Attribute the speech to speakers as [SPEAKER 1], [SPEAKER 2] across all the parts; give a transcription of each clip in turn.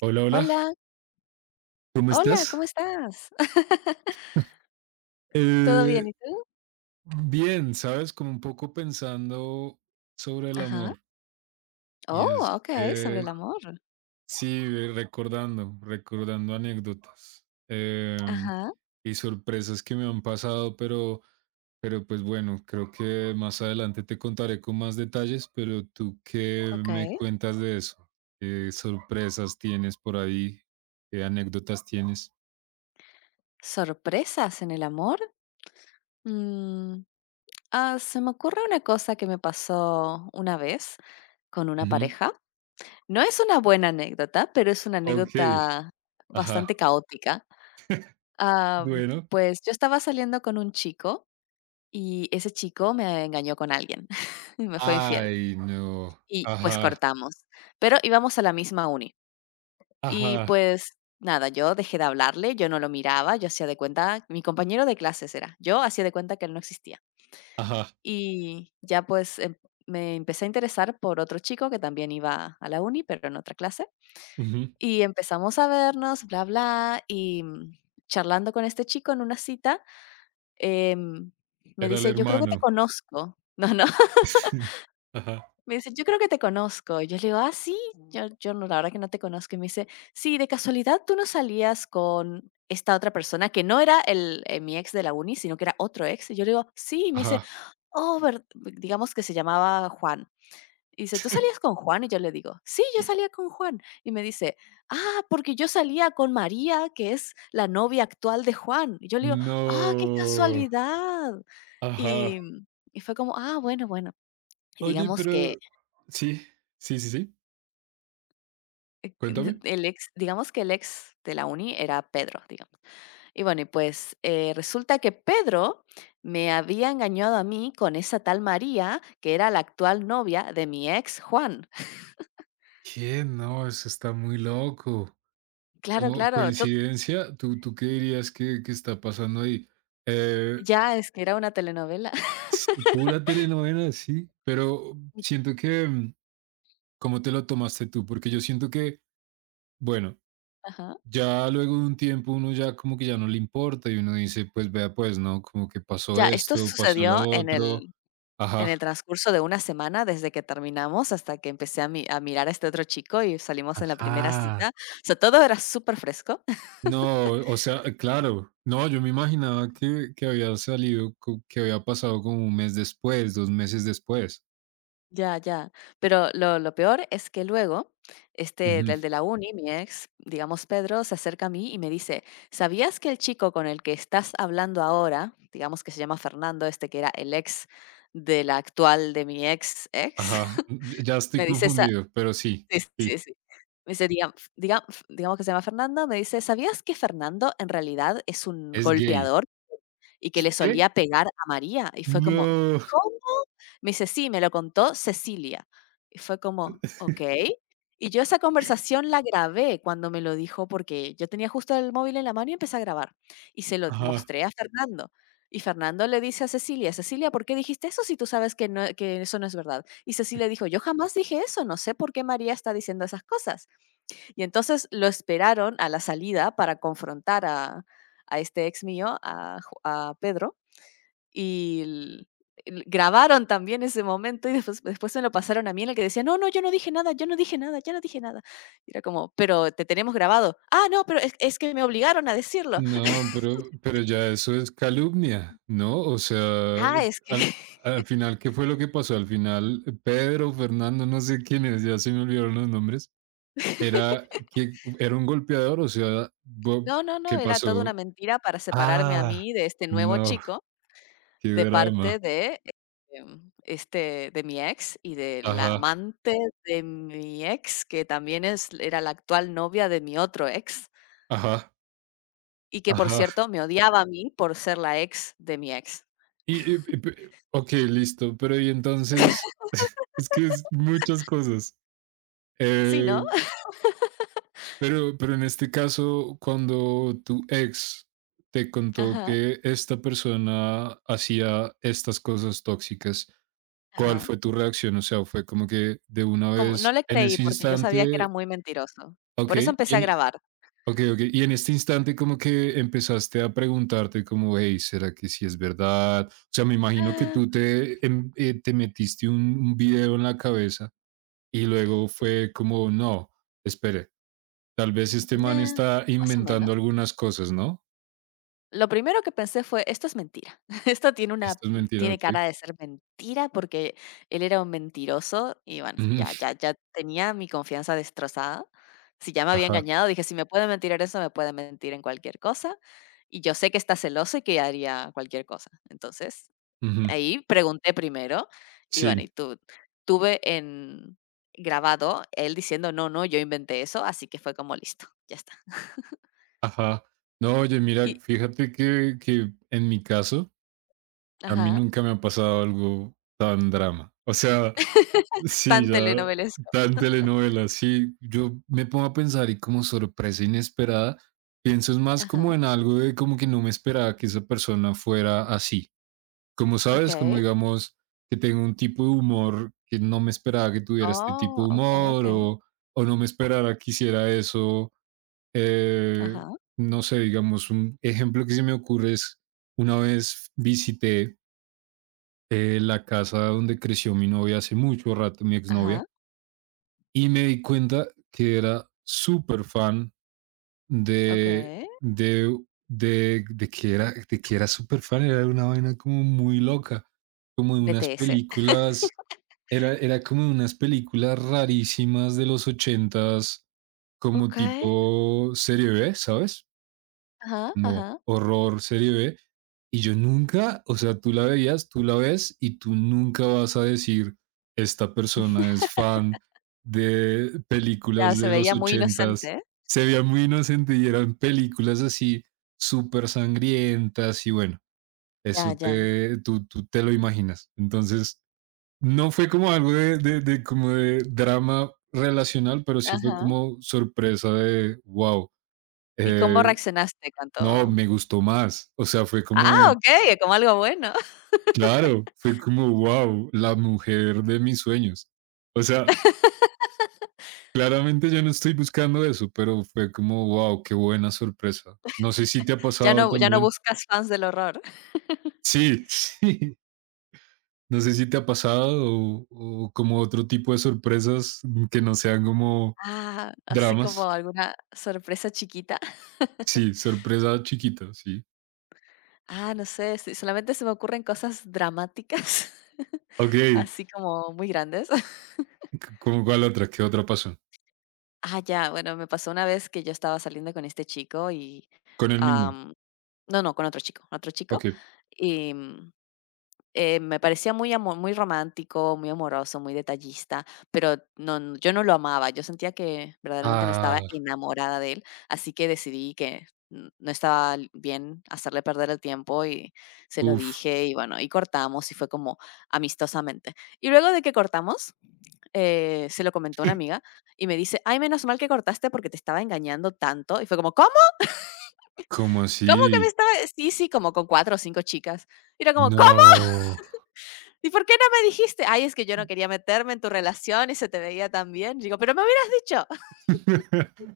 [SPEAKER 1] Hola, hola,
[SPEAKER 2] Hola,
[SPEAKER 1] ¿cómo
[SPEAKER 2] hola, ¿cómo
[SPEAKER 1] estás?
[SPEAKER 2] estás? ¿Todo bien?
[SPEAKER 1] Eh,
[SPEAKER 2] ¿Y tú?
[SPEAKER 1] Bien, sabes, como un poco pensando sobre el
[SPEAKER 2] Ajá.
[SPEAKER 1] amor. Y
[SPEAKER 2] Oh,
[SPEAKER 1] es
[SPEAKER 2] okey, sobre
[SPEAKER 1] que,
[SPEAKER 2] el amor.
[SPEAKER 1] sí, recordando, anécdotas
[SPEAKER 2] Ajá,
[SPEAKER 1] y sorpresas que me han pasado, pero pues bueno, creo que más adelante te contaré con más detalles, ¿pero tú qué me
[SPEAKER 2] okey.
[SPEAKER 1] cuentas de eso? ¿Qué sorpresas tienes por ahí? ¿Qué anécdotas tienes?
[SPEAKER 2] ¿Sorpresas en el amor? Mm, ah, se me ocurre una cosa que me pasó una vez con una
[SPEAKER 1] Ujú.
[SPEAKER 2] pareja. No es una buena anécdota, pero es una
[SPEAKER 1] Ok,
[SPEAKER 2] anécdota bastante
[SPEAKER 1] ajá,
[SPEAKER 2] caótica. Am,
[SPEAKER 1] bueno.
[SPEAKER 2] pues, yo estaba saliendo con un chico y ese chico me engañó con alguien, y me fue infiel.
[SPEAKER 1] Ay, no.
[SPEAKER 2] Y, pues,
[SPEAKER 1] Ajá,
[SPEAKER 2] cortamos, pero íbamos a la misma uni. Y,
[SPEAKER 1] ajá,
[SPEAKER 2] pues, nada, yo dejé de hablarle, yo no lo miraba, yo hacía de cuenta mi compañero de clases era, yo hacía de cuenta que él no existía.
[SPEAKER 1] ajá.
[SPEAKER 2] Y ya, pues, me empecé a interesar por otro chico que también iba a la uni, pero en otra clase,
[SPEAKER 1] Ujú.
[SPEAKER 2] y empezamos a vernos, bla, bla, y, charlando con este chico en una cita, em, me
[SPEAKER 1] Era el
[SPEAKER 2] dice: "Yo creo que te
[SPEAKER 1] hermano.
[SPEAKER 2] conozco". No, no.
[SPEAKER 1] Ajá,
[SPEAKER 2] Me dice: "Yo creo que te conozco". Y yo le digo: "Ah, sí, yo no, la verdad que no te conozco". Y me dice: "Sí, de casualidad, ¿tú no salías con esta otra persona?", que no era el, mi ex de la uni, sino que era otro ex. Y yo le digo: "Sí". Y me dice:
[SPEAKER 1] ajá.
[SPEAKER 2] "Oh, ver", digamos que se llamaba Juan. Y dice: "¿Tú salías con Juan?". Y yo le digo: "Sí, yo salía con Juan". Y me dice: "Ah, porque yo salía con María, que es la novia actual de Juan". Y yo le digo: "Ah, qué
[SPEAKER 1] No.
[SPEAKER 2] casualidad".
[SPEAKER 1] Ajá.
[SPEAKER 2] Y, mm, y fue como: "Ah, bueno, bueno". Y
[SPEAKER 1] Oye,
[SPEAKER 2] digamos que
[SPEAKER 1] pero sí, sí, sí, sí. Cuéntame.
[SPEAKER 2] el ex, digamos que el ex de la uni era Pedro, digamos. Y bueno, y pues, resulta que Pedro me había engañado a mí con esa tal María, que era la actual novia de mi ex Juan.
[SPEAKER 1] ¿Qué? No, eso está muy loco.
[SPEAKER 2] Claro,
[SPEAKER 1] ¿Como
[SPEAKER 2] claro, to
[SPEAKER 1] coincidencia? ¿Tú ¿qué dirías que está pasando ahí? Eh,
[SPEAKER 2] ya, es que era una telenovela.
[SPEAKER 1] sí, pura telenovela, sí, pero siento que, ¿cómo te lo tomaste tú? Porque yo siento que, bueno,
[SPEAKER 2] Ajá.
[SPEAKER 1] ya luego de un tiempo uno ya como que ya no le importa y uno dice, pues vea, pues, ¿no? Como que pasó
[SPEAKER 2] Ya, esto
[SPEAKER 1] esto, pasó lo
[SPEAKER 2] sucedió
[SPEAKER 1] otro.
[SPEAKER 2] en
[SPEAKER 1] Ajá.
[SPEAKER 2] el transcurso de una semana desde que terminamos hasta que empecé a mirar a este otro chico y salimos en la primera cita.
[SPEAKER 1] Ajá.
[SPEAKER 2] O sea, todo era súper fresco.
[SPEAKER 1] No, o sea, claro. No, yo me imaginaba que había salido, que había pasado como un mes después, dos meses después.
[SPEAKER 2] Ya, ya. Pero lo peor es que luego, este, el
[SPEAKER 1] Ujú.
[SPEAKER 2] de la uni, mi ex, digamos Pedro, se acerca a mí y me dice: "¿Sabías que el chico con el que estás hablando ahora", digamos que se llama Fernando, este, que era el ex de la actual de mi ex ex,
[SPEAKER 1] Ajá, ya estoy
[SPEAKER 2] me dice esa,
[SPEAKER 1] confundido, pero sí,
[SPEAKER 2] sí, sí,
[SPEAKER 1] sí,
[SPEAKER 2] sí. Me dice, digamos que se llama Fernando, me dice: "¿Sabías que Fernando en realidad es un
[SPEAKER 1] es gay.
[SPEAKER 2] golpeador y que le
[SPEAKER 1] ¿Qué?
[SPEAKER 2] solía pegar a María?". Y fue como,
[SPEAKER 1] No,
[SPEAKER 2] me dice, sí, me lo contó Cecilia. Y fue como, ok. Y yo esa conversación la grabé cuando me lo dijo porque yo tenía justo el móvil en la mano y empecé a grabar. Y se lo
[SPEAKER 1] ajá.
[SPEAKER 2] mostré a Fernando. Y Fernando le dice a Cecilia, Cecilia, ¿por qué dijiste eso si tú sabes que, no, que eso no es verdad? Y Cecilia dijo, yo jamás dije eso, no sé por qué María está diciendo esas cosas. Y entonces lo esperaron a la salida para confrontar a este ex mío, a Pedro, y l l grabaron también ese momento y después se lo pasaron a mí en el que decía: "No, no, yo no dije nada, yo no dije nada, yo no dije nada". Y era como: "Pero te tenemos grabado". "Ah, no, pero es que me obligaron a decirlo".
[SPEAKER 1] No, pero ya eso es calumnia, ¿no? O sea,
[SPEAKER 2] "Ah, es que".
[SPEAKER 1] al, al final, ¿qué fue lo que pasó? Al final, Pedro, Fernando, no sé quiénes, ya se me olvidaron los nombres, era que era un golpeador, o sea,
[SPEAKER 2] No, no, no,
[SPEAKER 1] ¿qué
[SPEAKER 2] era toda una
[SPEAKER 1] pasó?
[SPEAKER 2] mentira para separarme a
[SPEAKER 1] Ah,
[SPEAKER 2] mí de este nuevo
[SPEAKER 1] no,
[SPEAKER 2] chico
[SPEAKER 1] qué
[SPEAKER 2] de parte
[SPEAKER 1] drama.
[SPEAKER 2] de, este, de mi ex y de la
[SPEAKER 1] Ajá,
[SPEAKER 2] amante de mi ex, que también es era la actual novia de mi otro ex.
[SPEAKER 1] ajá,
[SPEAKER 2] Y que, por
[SPEAKER 1] ajá.
[SPEAKER 2] cierto, me odiaba a mí por ser la ex de mi ex.
[SPEAKER 1] Ok, listo, ¿pero y entonces? es que es muchas cosas.
[SPEAKER 2] Sí,
[SPEAKER 1] Eh,
[SPEAKER 2] ¿no?
[SPEAKER 1] Pero en este caso, cuando tu ex te contó
[SPEAKER 2] Ajá,
[SPEAKER 1] que esta persona hacía estas cosas tóxicas, ¿cuál
[SPEAKER 2] ajá.
[SPEAKER 1] fue tu reacción? O sea, fue como que de una
[SPEAKER 2] Como no
[SPEAKER 1] vez,
[SPEAKER 2] le
[SPEAKER 1] en
[SPEAKER 2] creí
[SPEAKER 1] ese
[SPEAKER 2] porque yo sabía que era
[SPEAKER 1] instante,
[SPEAKER 2] muy mentiroso.
[SPEAKER 1] ok,
[SPEAKER 2] Por eso empecé
[SPEAKER 1] y
[SPEAKER 2] a
[SPEAKER 1] en,
[SPEAKER 2] grabar.
[SPEAKER 1] ok, ok, y en este instante como que empezaste a preguntarte como, hey, ¿será que sí es verdad? O sea, me imagino que
[SPEAKER 2] Ah,
[SPEAKER 1] tú te metiste un video en la cabeza y luego fue como, no, espere. Tal vez este man
[SPEAKER 2] nah,
[SPEAKER 1] está
[SPEAKER 2] más o
[SPEAKER 1] inventando
[SPEAKER 2] menos.
[SPEAKER 1] algunas cosas, ¿no?
[SPEAKER 2] Lo primero que pensé fue: "Esto es mentira. Esto tiene una
[SPEAKER 1] Esto es mentira,
[SPEAKER 2] tiene
[SPEAKER 1] okey.
[SPEAKER 2] cara de ser mentira", porque él era un mentiroso y bueno,
[SPEAKER 1] Ujú,
[SPEAKER 2] ya tenía mi confianza destrozada. Si ya me había
[SPEAKER 1] ajá,
[SPEAKER 2] engañado, dije: "Si me puede mentir en eso, me puede mentir en cualquier cosa". Y yo sé que está celoso y que haría cualquier cosa. Entonces
[SPEAKER 1] ujú,
[SPEAKER 2] ahí pregunté primero y bueno, y
[SPEAKER 1] sí,
[SPEAKER 2] tu tuve en grabado él diciendo: "No, no, yo inventé eso", así que fue como listo, ya está.
[SPEAKER 1] ajá. No, oye, mira,
[SPEAKER 2] Y
[SPEAKER 1] fíjate que en mi caso, a mí
[SPEAKER 2] ajá,
[SPEAKER 1] nunca me ha pasado algo tan drama. O sea, sí,
[SPEAKER 2] tan
[SPEAKER 1] ya
[SPEAKER 2] telenovelesco.
[SPEAKER 1] tan telenovela, sí. Yo me pongo a pensar y como sorpresa inesperada, pienso es más como
[SPEAKER 2] Ajá,
[SPEAKER 1] en algo de como que no me esperaba que esa persona fuera así. Como sabes, como
[SPEAKER 2] okey.
[SPEAKER 1] digamos que tengo un tipo de humor que no me esperaba que tuviera este tipo
[SPEAKER 2] Oh,
[SPEAKER 1] de
[SPEAKER 2] okey,
[SPEAKER 1] humor
[SPEAKER 2] okey.
[SPEAKER 1] o no me esperaba que hiciera eso. Eh,
[SPEAKER 2] Ajá,
[SPEAKER 1] no sé, digamos, un ejemplo que se me ocurre es una vez visité la casa donde creció mi novia hace mucho rato, mi exnovia,
[SPEAKER 2] ajá,
[SPEAKER 1] y me di cuenta que era súper fan de,
[SPEAKER 2] okey.
[SPEAKER 1] de, de que era súper fan, era una vaina como muy loca, como de unas
[SPEAKER 2] BTS.
[SPEAKER 1] películas, era, era como de unas películas rarísimas de los ochentas, como
[SPEAKER 2] Okey,
[SPEAKER 1] tipo serie B, ¿sabes?
[SPEAKER 2] ajá,
[SPEAKER 1] Como
[SPEAKER 2] ajá.
[SPEAKER 1] horror, serie B, y yo nunca, o sea, tú la veías, tú la ves y tú nunca vas a decir, esta persona es fan de
[SPEAKER 2] Ya,
[SPEAKER 1] películas
[SPEAKER 2] se
[SPEAKER 1] de los
[SPEAKER 2] veía muy
[SPEAKER 1] ochentas.
[SPEAKER 2] inocente.
[SPEAKER 1] Se veía muy inocente y eran películas así súper sangrientas y bueno, eso
[SPEAKER 2] Ya, ya.
[SPEAKER 1] te, tú te lo imaginas. Entonces, no fue como algo de como de drama relacional, pero sí fue
[SPEAKER 2] Ajá.
[SPEAKER 1] como sorpresa de, wow,
[SPEAKER 2] ¿Y cómo reaccionaste
[SPEAKER 1] no,
[SPEAKER 2] cuando?
[SPEAKER 1] me gustó más. O sea, fue
[SPEAKER 2] Ah,
[SPEAKER 1] como,
[SPEAKER 2] okey, como algo bueno.
[SPEAKER 1] claro, fue como, wow, la mujer de mis sueños. O sea, claramente yo no estoy buscando eso, pero fue como, wow, qué buena sorpresa. No sé si te ha
[SPEAKER 2] Ya
[SPEAKER 1] pasado
[SPEAKER 2] no, ya no
[SPEAKER 1] también.
[SPEAKER 2] buscas fans del horror.
[SPEAKER 1] Sí, sí. No sé si te ha pasado o como otro tipo de sorpresas que no sean como
[SPEAKER 2] Ah, así
[SPEAKER 1] dramas.
[SPEAKER 2] como alguna sorpresa chiquita.
[SPEAKER 1] Sí, sorpresa chiquita, sí.
[SPEAKER 2] Ah, no sé, sí, solamente se me ocurren cosas dramáticas,
[SPEAKER 1] Ok,
[SPEAKER 2] así como muy grandes.
[SPEAKER 1] ¿cómo cuál otra? ¿Qué otra pasó?
[SPEAKER 2] Ah, ya, bueno, me pasó una vez que yo estaba saliendo con este chico y,
[SPEAKER 1] Con el mismo.
[SPEAKER 2] am, no, no, con otro chico,
[SPEAKER 1] Ok.
[SPEAKER 2] y me parecía muy romántico, muy amoroso, muy detallista, pero no, n yo no lo amaba. Yo sentía que verdaderamente no
[SPEAKER 1] Ah,
[SPEAKER 2] estaba enamorada de él, así que decidí que n no estaba bien hacerle perder el tiempo y se lo
[SPEAKER 1] uff,
[SPEAKER 2] dije, y bueno, y cortamos, y fue como amistosamente. Y luego de que cortamos, se lo comentó una amiga y me dice: "Ay, menos mal que cortaste porque te estaba engañando tanto". Y fue como: "¿Cómo?
[SPEAKER 1] ¿cómo
[SPEAKER 2] ¿Cómo que me
[SPEAKER 1] así?
[SPEAKER 2] estaba?". Sí, sí, como con 4 o 5 chicas. Y era como:
[SPEAKER 1] No.
[SPEAKER 2] ¿Y por qué no me dijiste? Ay, es que yo no quería meterme en tu relación y se te veía tan bien. Digo, pero me hubieras dicho. Ajá.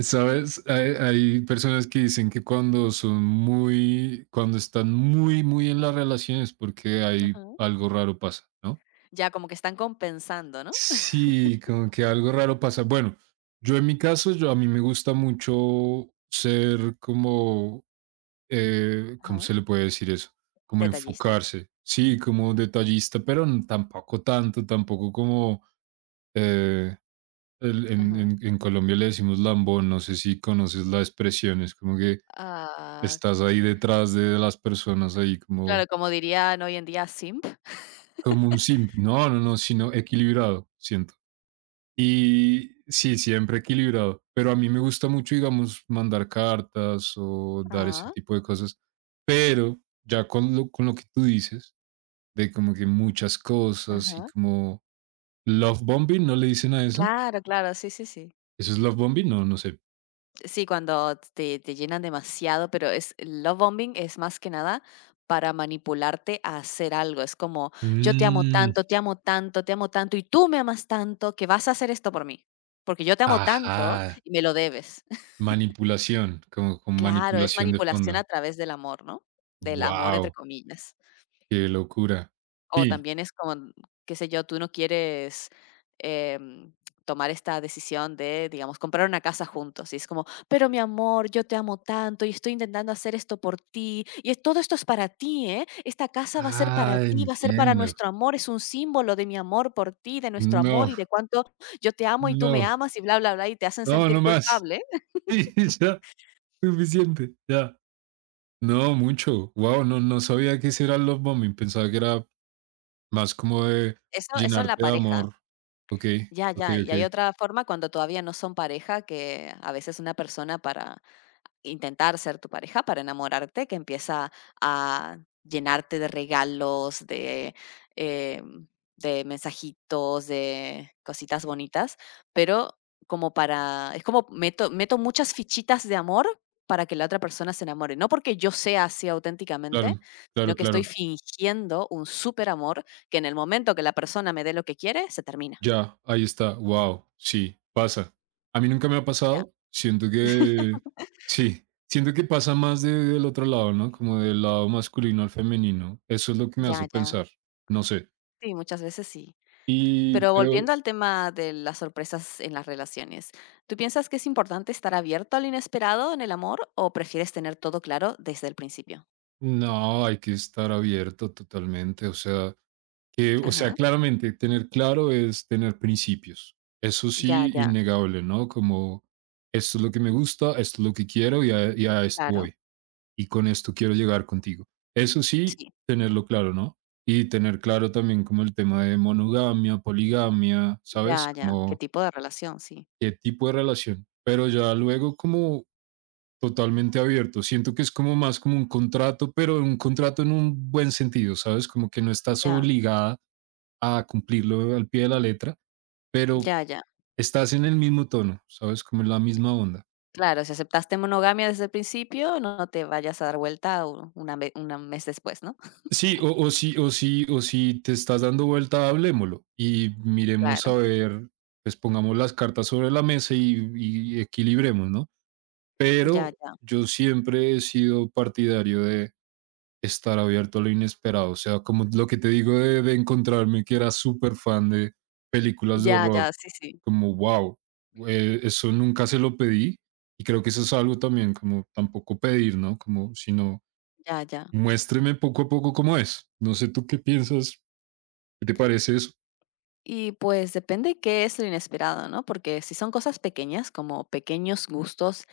[SPEAKER 1] ¿Sabes? Hay personas que dicen que cuando son muy, cuando están muy, muy en las relaciones, porque hay algo raro pasa, ¿no?
[SPEAKER 2] Ya como que están compensando, ¿no?
[SPEAKER 1] Sí, como que algo raro pasa. Bueno, yo en mi caso, yo a mí me gusta mucho ser como, ¿cómo
[SPEAKER 2] Ajá.
[SPEAKER 1] se le puede decir eso? Como
[SPEAKER 2] Detallista.
[SPEAKER 1] enfocarse, sí, como detallista, pero tampoco tanto, tampoco como, eh,
[SPEAKER 2] Ajá.
[SPEAKER 1] en Colombia le decimos lambón, no sé si conoces la expresión, es como que
[SPEAKER 2] Ah,
[SPEAKER 1] estás ahí detrás de las personas, ahí como,
[SPEAKER 2] claro, como dirían hoy en día, simp.
[SPEAKER 1] como un simp, no, no, no, sino equilibrado, siento. Y sí, siempre equilibrado, pero a mí me gusta mucho, digamos, mandar cartas o dar ese
[SPEAKER 2] Ah,
[SPEAKER 1] tipo de cosas, pero ya con lo que tú dices, de como que muchas cosas y
[SPEAKER 2] ajá.
[SPEAKER 1] como love bombing, ¿no le dicen a eso?
[SPEAKER 2] Claro, claro, sí, sí, sí.
[SPEAKER 1] ¿Eso es love bombing? No, no sé.
[SPEAKER 2] Sí, cuando te llenan demasiado, pero es el love bombing es más que nada para manipularte a hacer algo. Es como, yo te amo
[SPEAKER 1] Mm,
[SPEAKER 2] tanto, te amo tanto, te amo tanto, y tú me amas tanto que vas a hacer esto por mí. Porque yo te amo tanto
[SPEAKER 1] ajá,
[SPEAKER 2] y me lo debes.
[SPEAKER 1] manipulación, como con
[SPEAKER 2] Claro, es
[SPEAKER 1] manipulación de
[SPEAKER 2] manipulación
[SPEAKER 1] fondo.
[SPEAKER 2] a través del amor, ¿no? Del amor entre
[SPEAKER 1] Wow,
[SPEAKER 2] comillas.
[SPEAKER 1] qué locura.
[SPEAKER 2] O
[SPEAKER 1] Sí.
[SPEAKER 2] también es como, qué sé yo, tú no quieres em, tomar esta decisión de, digamos, comprar una casa juntos. Y es como, pero mi amor, yo te amo tanto y estoy intentando hacer esto por ti. Y todo esto es para ti, ¿eh? Esta casa va a ser para
[SPEAKER 1] Ah,
[SPEAKER 2] ti, va a ser para
[SPEAKER 1] entiendo.
[SPEAKER 2] nuestro amor. Es un símbolo de mi amor por ti, de nuestro amor
[SPEAKER 1] No,
[SPEAKER 2] y de cuánto yo te amo y tú me
[SPEAKER 1] no,
[SPEAKER 2] amas y bla, bla, bla. Y te hacen
[SPEAKER 1] no,
[SPEAKER 2] sentir
[SPEAKER 1] no más.
[SPEAKER 2] culpable.
[SPEAKER 1] Sí, ya, suficiente, ya. No, mucho. Wow, no, no sabía que ese era el love bombing. Pensaba que era más como de
[SPEAKER 2] Eso en la
[SPEAKER 1] llenarte de
[SPEAKER 2] pareja.
[SPEAKER 1] amor. Okey,
[SPEAKER 2] Ya, ya.
[SPEAKER 1] okey,
[SPEAKER 2] Y hay
[SPEAKER 1] okey.
[SPEAKER 2] otra forma cuando todavía no son pareja, que a veces una persona para intentar ser tu pareja, para enamorarte, que empieza a llenarte de regalos, de, em, de mensajitos, de cositas bonitas, pero como para, es como meto muchas fichitas de amor para que la otra persona se enamore. No porque yo sea así auténticamente,
[SPEAKER 1] Claro,
[SPEAKER 2] sino
[SPEAKER 1] claro,
[SPEAKER 2] que estoy
[SPEAKER 1] claro.
[SPEAKER 2] fingiendo un súper amor que en el momento que la persona me dé lo que quiere, se termina.
[SPEAKER 1] Ya, ahí está. Wow, sí, pasa. A mí nunca me ha pasado. Siento que sí, siento que pasa más del otro lado, ¿no? Como del lado masculino al femenino. Eso es lo que me
[SPEAKER 2] Ya,
[SPEAKER 1] hace
[SPEAKER 2] ya.
[SPEAKER 1] pensar. No sé.
[SPEAKER 2] Sí, muchas veces sí.
[SPEAKER 1] Y,
[SPEAKER 2] Pero
[SPEAKER 1] pero
[SPEAKER 2] volviendo al tema de las sorpresas en las relaciones, ¿tú piensas que es importante estar abierto al inesperado en el amor o prefieres tener todo claro desde el principio?
[SPEAKER 1] no, hay que estar abierto totalmente. O sea, que, o sea,
[SPEAKER 2] Ajá.
[SPEAKER 1] claramente tener claro es tener principios. Eso
[SPEAKER 2] Ya,
[SPEAKER 1] sí,
[SPEAKER 2] ya.
[SPEAKER 1] innegable, ¿no? Como esto es lo que me gusta, esto es lo que quiero y a esto
[SPEAKER 2] Claro.
[SPEAKER 1] voy. Y con esto quiero llegar contigo. Eso sí,
[SPEAKER 2] Sí.
[SPEAKER 1] tenerlo claro, ¿no? Y tener claro también como el tema de monogamia, poligamia, ¿sabes?
[SPEAKER 2] Ya, ya. ¿Qué
[SPEAKER 1] Como
[SPEAKER 2] tipo de relación? Sí.
[SPEAKER 1] qué tipo de relación. Pero ya luego como totalmente abierto. Siento que es como más como un contrato, pero un contrato en un buen sentido, ¿sabes? Como que no estás
[SPEAKER 2] Ya,
[SPEAKER 1] obligada a cumplirlo al pie de la letra, pero
[SPEAKER 2] ya, ya.
[SPEAKER 1] estás en el mismo tono, ¿sabes? Como en la misma onda.
[SPEAKER 2] Claro, si aceptaste monogamia desde el principio, no te vayas a dar vuelta un mes después, ¿no?
[SPEAKER 1] Sí, o si, o si, o si te estás dando vuelta, hablemoslo y miremos
[SPEAKER 2] Claro.
[SPEAKER 1] a ver, pues pongamos las cartas sobre la mesa y equilibremos, ¿no?
[SPEAKER 2] Ya,
[SPEAKER 1] Pero
[SPEAKER 2] ya.
[SPEAKER 1] yo siempre he sido partidario de estar abierto a lo inesperado, o sea, como lo que te digo de encontrarme que era súper fan de películas de
[SPEAKER 2] Ya,
[SPEAKER 1] horror,
[SPEAKER 2] ya. Sí, sí.
[SPEAKER 1] como wow, eso nunca se lo pedí y creo que eso es algo también como tampoco pedir, ¿no? Como sino
[SPEAKER 2] Ya, ya.
[SPEAKER 1] muéstreme poco a poco cómo es. No sé tú qué piensas, ¿qué te parece eso?
[SPEAKER 2] Y pues depende qué es lo inesperado, ¿no? Porque si son cosas pequeñas, como pequeños gustos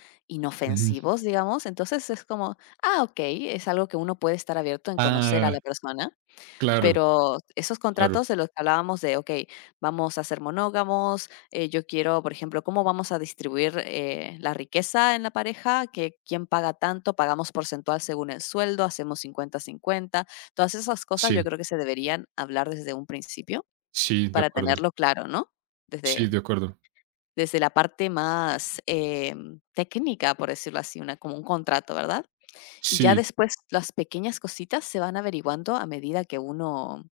[SPEAKER 1] Ujú.
[SPEAKER 2] inofensivos, digamos, entonces es como, ah, ok, es algo que uno puede estar abierto en conocer a
[SPEAKER 1] Ah,
[SPEAKER 2] la persona,
[SPEAKER 1] claro,
[SPEAKER 2] pero esos
[SPEAKER 1] claro.
[SPEAKER 2] contratos de los que hablábamos de, ok, vamos a ser monógamos, yo quiero, por ejemplo, cómo vamos a distribuir la riqueza en la pareja, que quién paga tanto, pagamos porcentual según el sueldo, hacemos cincuenta-cincuenta, todas esas cosas yo
[SPEAKER 1] Sí,
[SPEAKER 2] creo que se deberían hablar desde un principio
[SPEAKER 1] sí, de
[SPEAKER 2] para
[SPEAKER 1] acuerdo.
[SPEAKER 2] tenerlo claro, ¿no?
[SPEAKER 1] Sí,
[SPEAKER 2] Desde
[SPEAKER 1] de acuerdo.
[SPEAKER 2] Desde la parte más, técnica, por decirlo así, una como un contrato, ¿verdad? Y ya
[SPEAKER 1] Sí,
[SPEAKER 2] después las pequeñas cositas se van averiguando a medida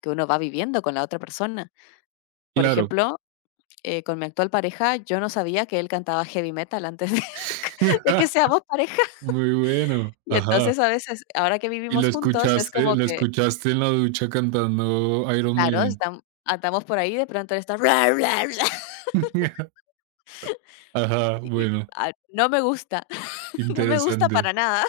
[SPEAKER 2] que uno va viviendo con la otra persona. Por
[SPEAKER 1] claro.
[SPEAKER 2] ejemplo, con mi actual pareja, yo no sabía que él cantaba heavy metal antes de de que seamos pareja.
[SPEAKER 1] Muy bueno.
[SPEAKER 2] Y
[SPEAKER 1] Ajá.
[SPEAKER 2] entonces, a veces, ahora que
[SPEAKER 1] Y
[SPEAKER 2] vivimos juntos, es como
[SPEAKER 1] lo
[SPEAKER 2] que,
[SPEAKER 1] escuchaste en la ducha cantando Iron
[SPEAKER 2] claro,
[SPEAKER 1] Maiden.
[SPEAKER 2] estamos andamos por ahí, de pronto él está
[SPEAKER 1] Ajá,
[SPEAKER 2] y,
[SPEAKER 1] bueno,
[SPEAKER 2] ah, no me gusta, no me gusta para
[SPEAKER 1] interesante.
[SPEAKER 2] nada.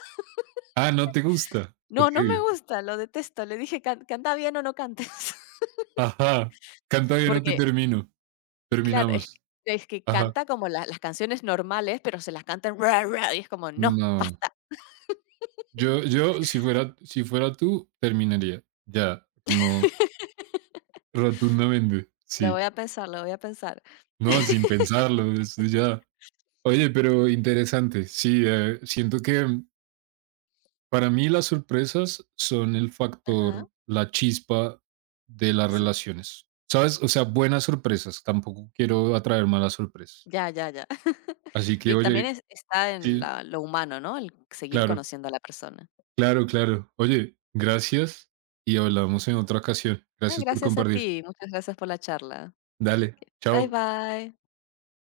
[SPEAKER 1] Ah, ¿no te gusta? Ok.
[SPEAKER 2] No, no me gusta, lo detesto. Le dije: Canta bien o no cantes".
[SPEAKER 1] Ajá. Canta bien no te
[SPEAKER 2] Porque,
[SPEAKER 1] termino.
[SPEAKER 2] claro,
[SPEAKER 1] Terminamos.
[SPEAKER 2] es que
[SPEAKER 1] Ajá.
[SPEAKER 2] canta como la las canciones normales, pero se las canta y es como: "No,
[SPEAKER 1] No.
[SPEAKER 2] basta,
[SPEAKER 1] Yo, si fuera, si fuera tú, terminaría. Ya, como rotundamente.
[SPEAKER 2] lo voy
[SPEAKER 1] Sí.
[SPEAKER 2] a pensar, lo voy a pensar".
[SPEAKER 1] No, sin pensarlo, eso ya. Oye, pero interesante. Sí, siento que para mí las sorpresas son el
[SPEAKER 2] Ajá.
[SPEAKER 1] factor, la chispa de las
[SPEAKER 2] Sí,
[SPEAKER 1] relaciones. ¿Sabes? O sea, buenas sorpresas. Tampoco quiero atraer malas sorpresas.
[SPEAKER 2] ya, ya, ya.
[SPEAKER 1] Así que,
[SPEAKER 2] Y también
[SPEAKER 1] oye,
[SPEAKER 2] es está en
[SPEAKER 1] sí,
[SPEAKER 2] la lo humano, ¿no? El seguir
[SPEAKER 1] claro,
[SPEAKER 2] conociendo a la persona.
[SPEAKER 1] claro, claro. Oye, gracias y hablamos en otra ocasión.
[SPEAKER 2] Ah,
[SPEAKER 1] Gracias por
[SPEAKER 2] gracias a
[SPEAKER 1] compartir.
[SPEAKER 2] ti, muchas gracias por la charla.
[SPEAKER 1] Dale,
[SPEAKER 2] Bye,
[SPEAKER 1] chao.
[SPEAKER 2] bye.